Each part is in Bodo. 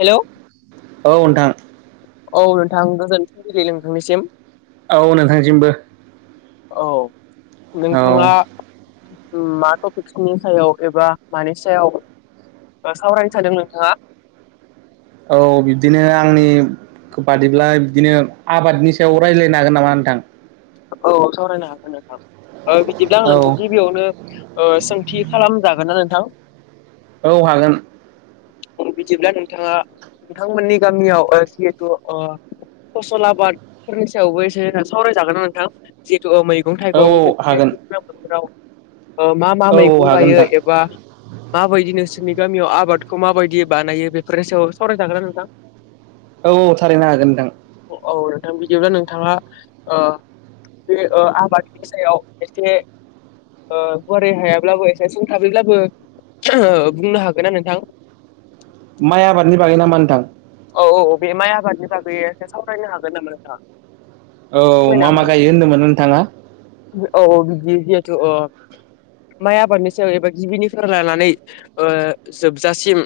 हेलौ औ नोंथां। औ नोंथां गोजोन फुंबिलिरि नोंथांनिसिम। औ नोंथांसिमबो। औ औ नोंथाङा मा टपिक्सनि सायाव एबा मानि सायाव ओ सावरायनो थादों नोंथाङा। औ बिब्दिनो आंनि बादिब्ला बिदिनो आबादनि सायाव रायज्लायनो हागोन नामा नोंथां‌। औ सावरायनो हागोन नोंथां बिदिदां आं औ नोंखौ गिबियावनो ओ सोंथि खालामजागोन ना नोंथां? औ हागोन। बिदिब्ला नोंथाङा नोंथांमोननि गामियाव‌ ओ जिहेथु ओ फसल आबादफोरनि एसे सायावबो एसे सावरायजागोन आरो। नोथां जिहेतु मैगं औ थाइगं औ बे हागोन दैज्लां बोथोराव मा-मा औ औ मैगं हागोन गायो नोंथां एबा माबायदिनोसो जोंनि गामियाव आबादखौ माबायदि बानायो बेफोरनि सायाव सावराय थागोन्रा नोंथां। औ-औ थारैनो हागोन नोंथां। आ बिदिब्ला नोंथाङा बे ओ आबादनि सायाव एसे ओ गुवारै हायाब्लाबो एसे सुंथाथाबैब्लाबो बुंनो हागोनना नोंथां। माइ आबादनि बागै नामा नोंथां। औ औ बे माइ आबादनि बागै सावरायनो हागोन नामा नोंथाङा। औ फोरमायनो मा मा हागोन नामा गायो होनदोंमोन नोंथाङा औ ओ बिदि अ। माइ आबादनि सायाव एबा गिबिनिफ्राय लानानै ओ जोबजासिम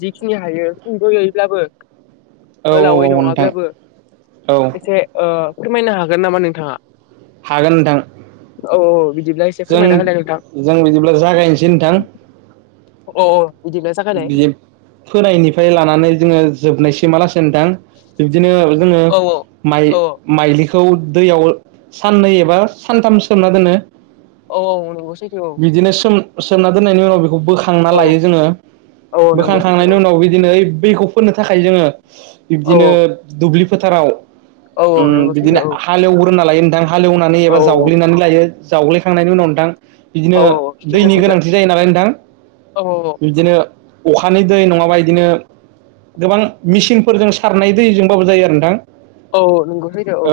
जिखिनि हायो सुंद'यै। ब्लाबो औ गोलावै औ नोंथां नङाब्लाबो औ एसे ओ फोरमायनो हागोन नामा नोंथाङा? हागोन नोंथां। औ बिदिब्ला एसे जों फोरमायना होलाय नोंथां। जों बिदिब्ला जागायनोसै नोंथां अअ बि फोनायनिफ्राय लानानै जोङो जोबनायसै लासे नोंथां बिब्दिनो जोङो औ माइ औ औ माइलि बेखौ दैयाव साननै एबा सानथाम सोमना दोनो। औ औ नंगौ सैथो औ बिदिनो सोम सोमना दोननायनि उनाव बेखौ बोखांना लायो जोङो औ नंगौ सैथो बोखांखांनायनि उनाव बिदिनो बेखौ फोननो थाखाय जोङो औ बिब्दिनो दुब्लि फोथाराव औ औ नंगौ बिदिनो सैथो हालेवग्रोना लायो नोंथां हालेवनानै एबा औ औ जावग्लिनानै लायो। जावग्लायखांनायनि उनाव नोंथां बिदिनो औ औ सैथो दैनि सैथो गोनांथि जायो नालाय नोंथां औ बिदिनो अखानि दै नङाबा इदिनो गोबां मेचिनफोरजों सारनाय दैजोंबाबो जायो आरो नोंथां औ नोंगौ सैथो औ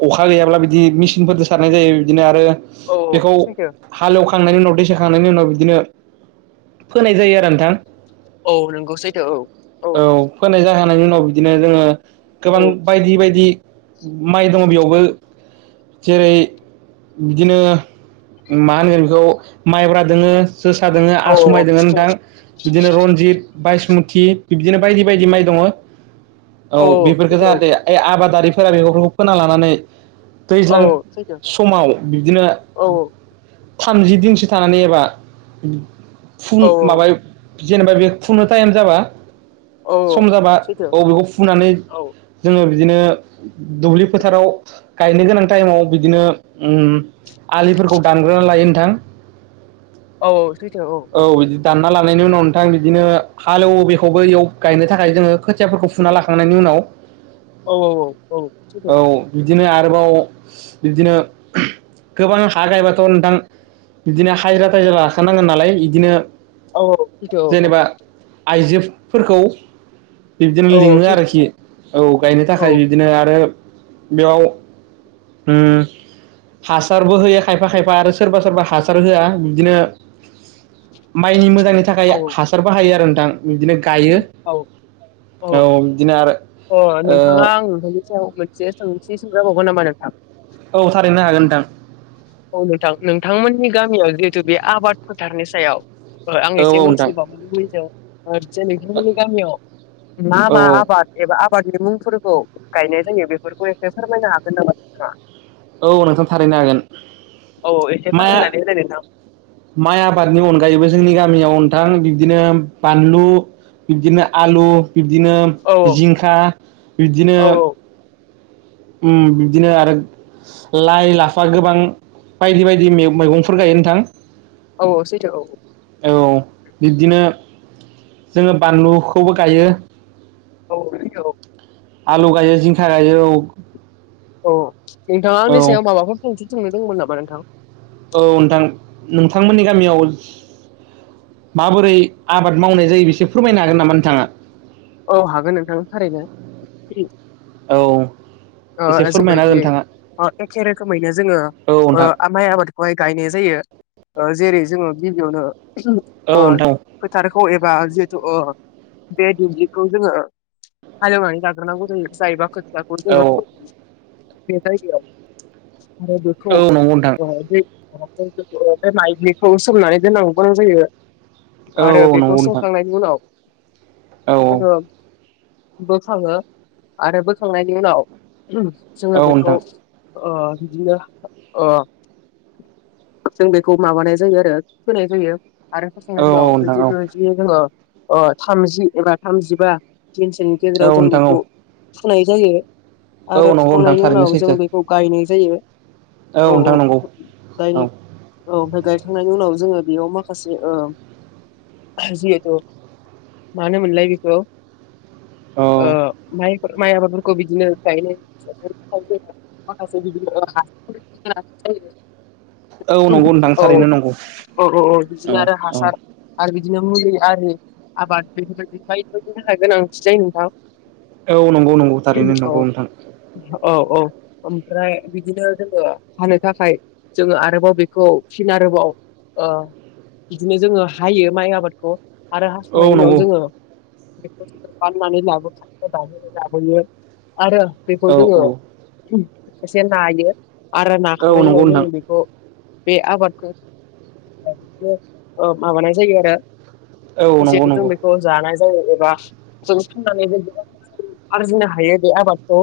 अखा गैयाब्ला बिदि मेचिनफोरजों सारनाय जायो बिदिनो आरो औ बेखौ सैथो हालेवखां खांनायनि उनाव दै सोखांनायनि उनाव बिदिनो फोनाय जायो आरो नोंथां। औ नंगौ सैथो औ औ होनायनि उनाव बिदिनो जोङो गोबां औ बायदि बायदि माइ दङ बेयावबो जेरै बिदिनो मा होनगोन बेखौ माइब्रा दोङो जोसा दोङो औ आसुमाइ दोङो नोंथां बिदिनो रनजित बायसमुथि बिबदिनो बायदि बायदि माइ दङ औ औ बेफोरखौ सैथो जाहाथे ऐ आबादारि फोरा बेगफोरखौ फोना लानानै औ दैज्लां सैथो समाव बिदिनो औ थामजि दिनसो थानानै एबा फुं औ माबायाव जेनेबा बे खुंनो टाइम जाबा औ सम जाबा सैथो अबेखौ फुनानै औ जोङो बे बिदिनो दुब्लि फोथाराव गायनो गोनां टाइमाव बिदिनो उम आलिफोरखौ दानग्रोना लायो नोंथां औ औ सैथो औ औ फुना लानायनि उनाव नोंथां बिदिनो हालेवो बेखौबो इयाव गायनो थाखाय जोङो खोथियाफोरखौ फुना लाखांनायनि उनाव औ औ औ औ बिदिनो आरोबाव बिब्दिनो गोबां हा गायबाथ' नोंथां बिदिनो हाजिरा थाजिरा लाखानांगोन नालाय इदिनो औ औ सैथो औ औ जेनेबा आइजोफोरखौ बिब्दिनो लिङो आरोखि औ गायनो थाखाय बिब्दिनो आरो बेयाव उम हासारबो होयो खायफा खायफा आरो सोरबा सोरबा हासार होआ बिदिनो माइनि मोजांनि थाखाय हासार बाहायो आरो। नोंथां बिदिनो गायो औ औ बिदिनो आरो अ ओ नोंथाङा आं नोंथांनि सायाव मोनसे सोंथि सोंजाबावगोन नामा नोंथां? औ थारैनो हागोन नोंथां। औ नोंथां नोंथांमोननि गामियाव जिहेतु बे आबाद फोथारनि सायाव आं औ औ एसे नोंथां मिथिबावो लुबैदों हरसे नोंथां मोननि गामियाव मा औ मा औ आबाद एबा आबादनि मुंफोरखौ गायनाय जायो बेफोरखौ एसे फोरमायनो हागोन नामा नोंथाङा? औ नोंथां थारैनो हागोन औ औ एसे माया फोरमायनानै होलाय नोंथां माइ आबादनि अनगायैबो जोंनि गामियाव नोंथां बिदिनो बानलु बिब्दिनो आलु बिब्दिनो औ जिंखा बिब्दिनो औ बिदिनो आरो लाइ लाफा गोबां बायदि बायदि मैगंफोर गायो नोंथां औ औथ औ औ बिब्दिनो जोङो बानलुखौबो गायो औ बिग औ आलु गायो जिंखा गायो औ अ औ नोंथाङानि सायाव माबाफोर फंसफोंनो दंमोन नामा नोंथां औ नोंथां नोंथांमोननि गामियाव माबोरै आबाद मावनाय जायो बिसोर फोरमायनो हागोन नामा नोंथाङा औ हागोन नोंथांनि थारैनो औ एसे फोरमायना हो बायदि नोंथाङा एखे रोखोमैनो जोङो औ नोंथां माइ आबादखौहाय गायनाय जायो जेरै जोङो औ गिबियावनो नोंथां फोथारखौ एबा अ बे दुब्लिखौ जोङो हालेवनानै ञञ जायो जायोब द'ऐ जा बे जायगायाव म औ बेेखौ नंगौ नोंथां बे बे माइबलिखौ सोमनानै दोननांगौ गोनां जायो औ आरो औ बेखौ नंगौ नोंथां संखांनायनि उनाव औ औ जोङो बोखाङो आरो बोखांनायनि उनाव जोङो औ बेखौ नोंथां बिदिनो जों बेखौ माबानाय जायो आरो होनाय जायो आरो औ फोसंनाय उनाव नोंथां औ जिहेतु जि जोङो थामजि एबा थामजिबा दिनसोनि गेजेराव औ जों नोंथां बेखौ औ फुनाय जायो आरो औ नंगौ नोंथां फुखांनायनि थारैनो उनाव सैथो जों बेखौ गायनाय जायो औ नोंथां औ नंगौ दाय औ औ गायखांनायनि उनाव जोङो बेयाव माखासे हजयो मानो मललााय बिखौ औ आ म म बाबुरखौ बि बिदिाय औ औ औ नंगौ नोंथां थारैनो नंगौ औ औ औ बिदिनो आरो औ हासार आरो बिदिनो मुलि आरि आबाद बेफोरबायदि बायदि बायदिनो हागोन आं ख जायो नोंथां औ नंगौ नंगौ थारैनो औ नंगौ नोंथां औ औ ओमफ्राय बिदिनो जोङो हानो थाखाय जोङो आरोबाव बेखौ फि आरोबाव बिदिनो जोङो हायो माइ आबादखौ आरो औ हास'नायनि उनाव नंगौ जोङो बेखौ जोो बाननानै लाबोख लाबोोयो आरो बेखौ औ जोङो औ एसे नायो आर औ नंगौ नाखांनायाव नोंथां जोंो बेखौ बे आबादखौ बिदिनो माबानाय जायो आरो औ नंगौ सेदिथ नंगौ बेखौ जान जायो एबा जों फाननानै गोबां आरजिनो हायो बे आबादखौ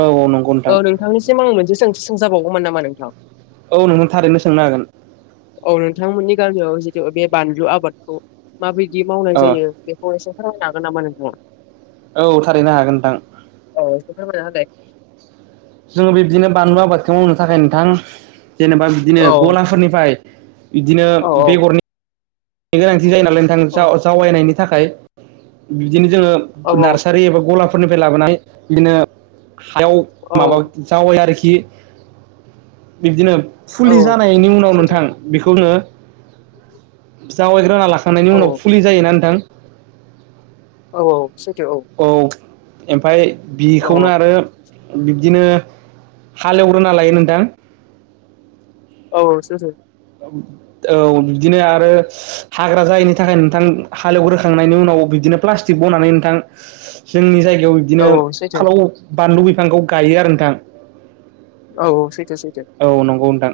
औ नंगौ नोंथां औ नोंथांनिसिम आं मोनसे सोंथि सोंजाबावगौमोन नामा नोंथां औ नोंनो थारैनो सोंनो हागोन औ नोंथांमोननि गामियाव जितु बे बानलु आबादखौ माबायदि मावनाय जायो बेखौ एसे हागोन नामा नोंथाङा औ थारैनो हागोन नोंथां औथ मजाल जोङो बिब्दिनो बानलु आबादखौ मावनो थाखाय नोंथां जेनेबा बिदिनो औ गलाफोरनिफ्राय बिदिनो औ बेगरनि गोनां औ जनायनि थाखाय बिनो ज औ नबा ग फोरनिफ्राय लाबोनाय बिदिनो हायाव औ माबा जावै आरोखि [unintelligible] बिब्दिनो औ फुलि जानायनि उनाव सैथो नोंथां बेखौनो जावायग्राना लाखांनायनि औ उनाव औ फुलि जायोना नोंथां? औ औ सथ औ ओमफाय बिखौनो औ आरो बिब्दिनो हालेवग्रोना लायो नोंथां औ औ सस औ बिदिनो आरो हाग्रा जायैनि थाखाय नोंथां हालेवग्रोखांनायनि उनाव बिदिनो प्लास्टिक बनानै नोंथां जोंनि जाय जायाव बिदिनो औ औ सैथो फालाव बानलु बिफांखौ गायो आरो नोंथां औथत औ नंगौ नोंथां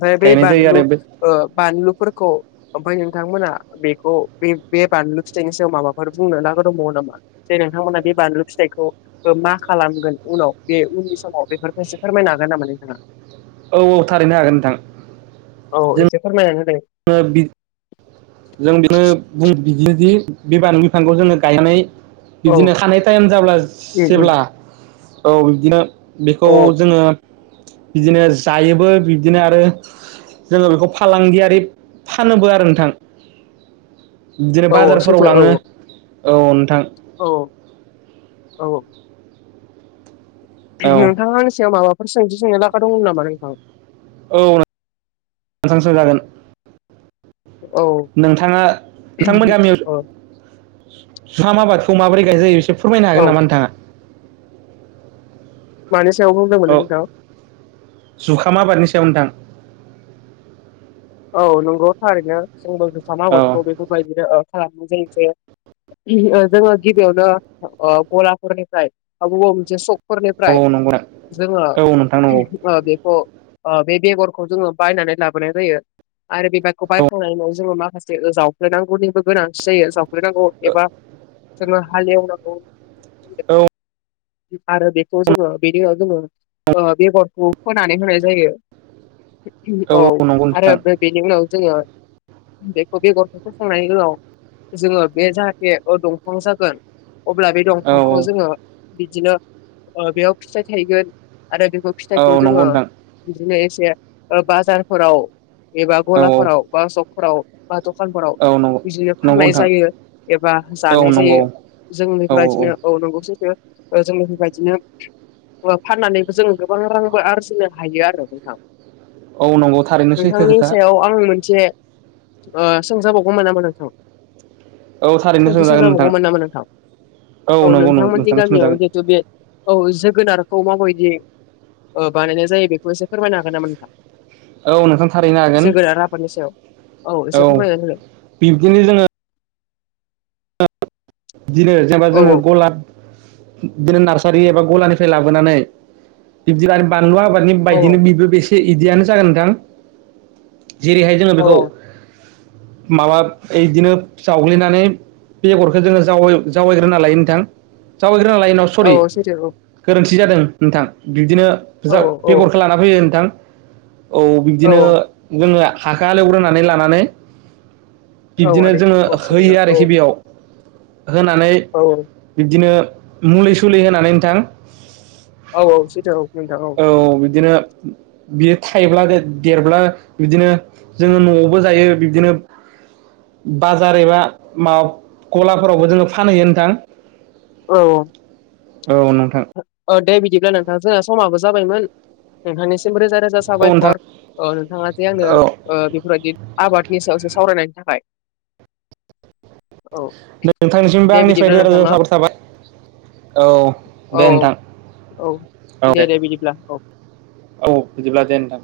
भाय बेाय गायनाय जायो बानलु आरो बे बानलु फोरखौ ओमफ्राय नोंथांमोना बेखौ बे बानलु फिथाइनि सायाव माबाफोर बुंनो नागिर दंबावामा जे नोंथांमोना बे बानलु फिथाइखौ मा खालामगोन उनाव बे उननि समाव बेफोर फेसे म नागाना मानि जा। औ औ थारैनो हागोन नोंथां। औ एसे फोरमायोन जों बिनो बुं बिदिदि बे बानु बिफांखौ जोङो गायनानै औ बिदिनो हानाय टाइम जाब्ला उम उम जेब्ला औ बि्दिनो बेखौ औ जोङो बिदिनो जायोबो बिदिनो आरो जोङो बेखौ फालांगियारि फानोबो आरो नोंथां बिदिनो औ औ बाजारफोराव सैथो औ लाङो औ नोंथां औ औ औ नोंथाङा आंनि सायाव माबाफोर सोंज सोंनो लागा दंमोन नामा नोंथां औसांसां जागोन औ नोंथाङा नोंथांमोन गामियाव औ सुाम आबादखौ माबोरै गायनाय जायो बिसोर फोरमायनो औ हागोन नामा नोंथाङा मान औ जुखामा बारनि सायाव नोंथां औ नंगौ थारैनो जोंबो होखाम औ आगादखौ बेफोरबायदिनो खालामो जों एसे जोङो गिबियावनो गलाफोररायनिफ्राय ब बबा मोनसे स औ निफ्राय नंगौ औ नोंथां नंगौ जोङो बेखौ बे बेगरखौ जोङो बायनानै लाबोनाय जायो आरो बिबारखौ बायखांनायनि उनाव जोङो माखासे जावफ्लेनांगौनिबो गोनांथि जायो जाव खगैनांगौ औ एबा जनो हालेवनांगौ औ आरो बेखौ जोङो बेदि जोङो बेगरखौ फोनानै होनाय जायो बि औ आरो बेनि उनाव जोङो बेखौ बेगरफोरखौ फोखांनायनि उनाव जोङो बे जाहाथे दंफां जागोन अब्ला बे औ दंफांखौ जोङो बिदिनो बेयाव फिथाय थायगोन आरो बेखौ फिथाइखौ औ नंगौ जोङो नोंथां बिदिनो से बाजारफोराव एबा औ गलाफोराव बा सपफोराव बा दखानफोराव औ नंगौ बिदिनो नंगौ फाननाय नोंथां जायो एबा औ जानाय नंगौ जायो जोंनो औ फोरा बिदिनो औ नंगौ सैथो जोंनि बिबायदिनो फाननानैबो जों गोबां रांबो आरजिनो हायो आरो नोंथां औ नंगौ थारैनो सैथो नोंथांनि खोथा सायाव आं मोनसे सोंजाबावगौमोन नामा नोंथां औ थारैनो सोंथि सोंजागोन नोंथां सोंजाबावगौमोन नामा नोंथां औ नंगौ नोंथांमोन नि नोंथां गामियाव सोंजागोन जेथु बे औ [unintelligible] गोनारखौ माबायदि बानायनाय जायो बेखौ एसे फोरमायनो हागोन नामा नोंथां औ नोंथां थारैनो हागोन जोगोनार आबादनि सायाव औ एसे फोरमायनाय होदो बिब्दिनो जोङो बिदिनो जेनेबा औ जोङो गला बिदिनो नार्सारि एबा गलानिफ्राय लाबोनानै बिब्दि आरो बानलु आबादनि औ बायदिनो बेबो बेसे बिदियानो जागोन नोंथां जेरैहाय जोङो औ बेखौ माबा बिदिनो जावग्लिनानै बेगरखौ जोङो जावै जावायग्रोना लायो नोंथां जावायग्रोना लायो औ सरि औ सैथो गोरोनथि [unintelligible] जादों नोंथां बिब्दिनो औ जा औ बेगरखौ लाना फैयो नोंथां औ बिब्दिनो औ जोङो हाखौ हालेवग्रोनानै लानानै औ बिब्दिनो आदै जोङो औ सरि होयो औ औ आरोखि बेयाव होनानै बिब्दिनो मुलि सुलि होनानै नोंथां औ औ सैथो औ [unintelligible] बियो थाइब्ला बे देरब्ला बिदिनो जोङो न'आवबो जायो बिबदिनो बाजार एबा माब गलाफोरावबो जोङो फानहैयो नोंथां औ औ नोंथां औ दे बिदिब्ला नोंथां जोंहा समाबो जाबायमोन नोंथांनिसिमबो रोजा रोजा औ नोंथां साबायखर नोंथाङा जे आंनो औ बेफोरबायदि आबादनि सायावसो सावरायनायनि थाखाय औ नोंथांनिसिमबो दे आंनिफ्राय बिदिब्ला रोजा नोंथां रोजा न साबायखर थाबाय औ औ दे नोंथां औ औ औ दे औ बिदिब्ला दे नोंथां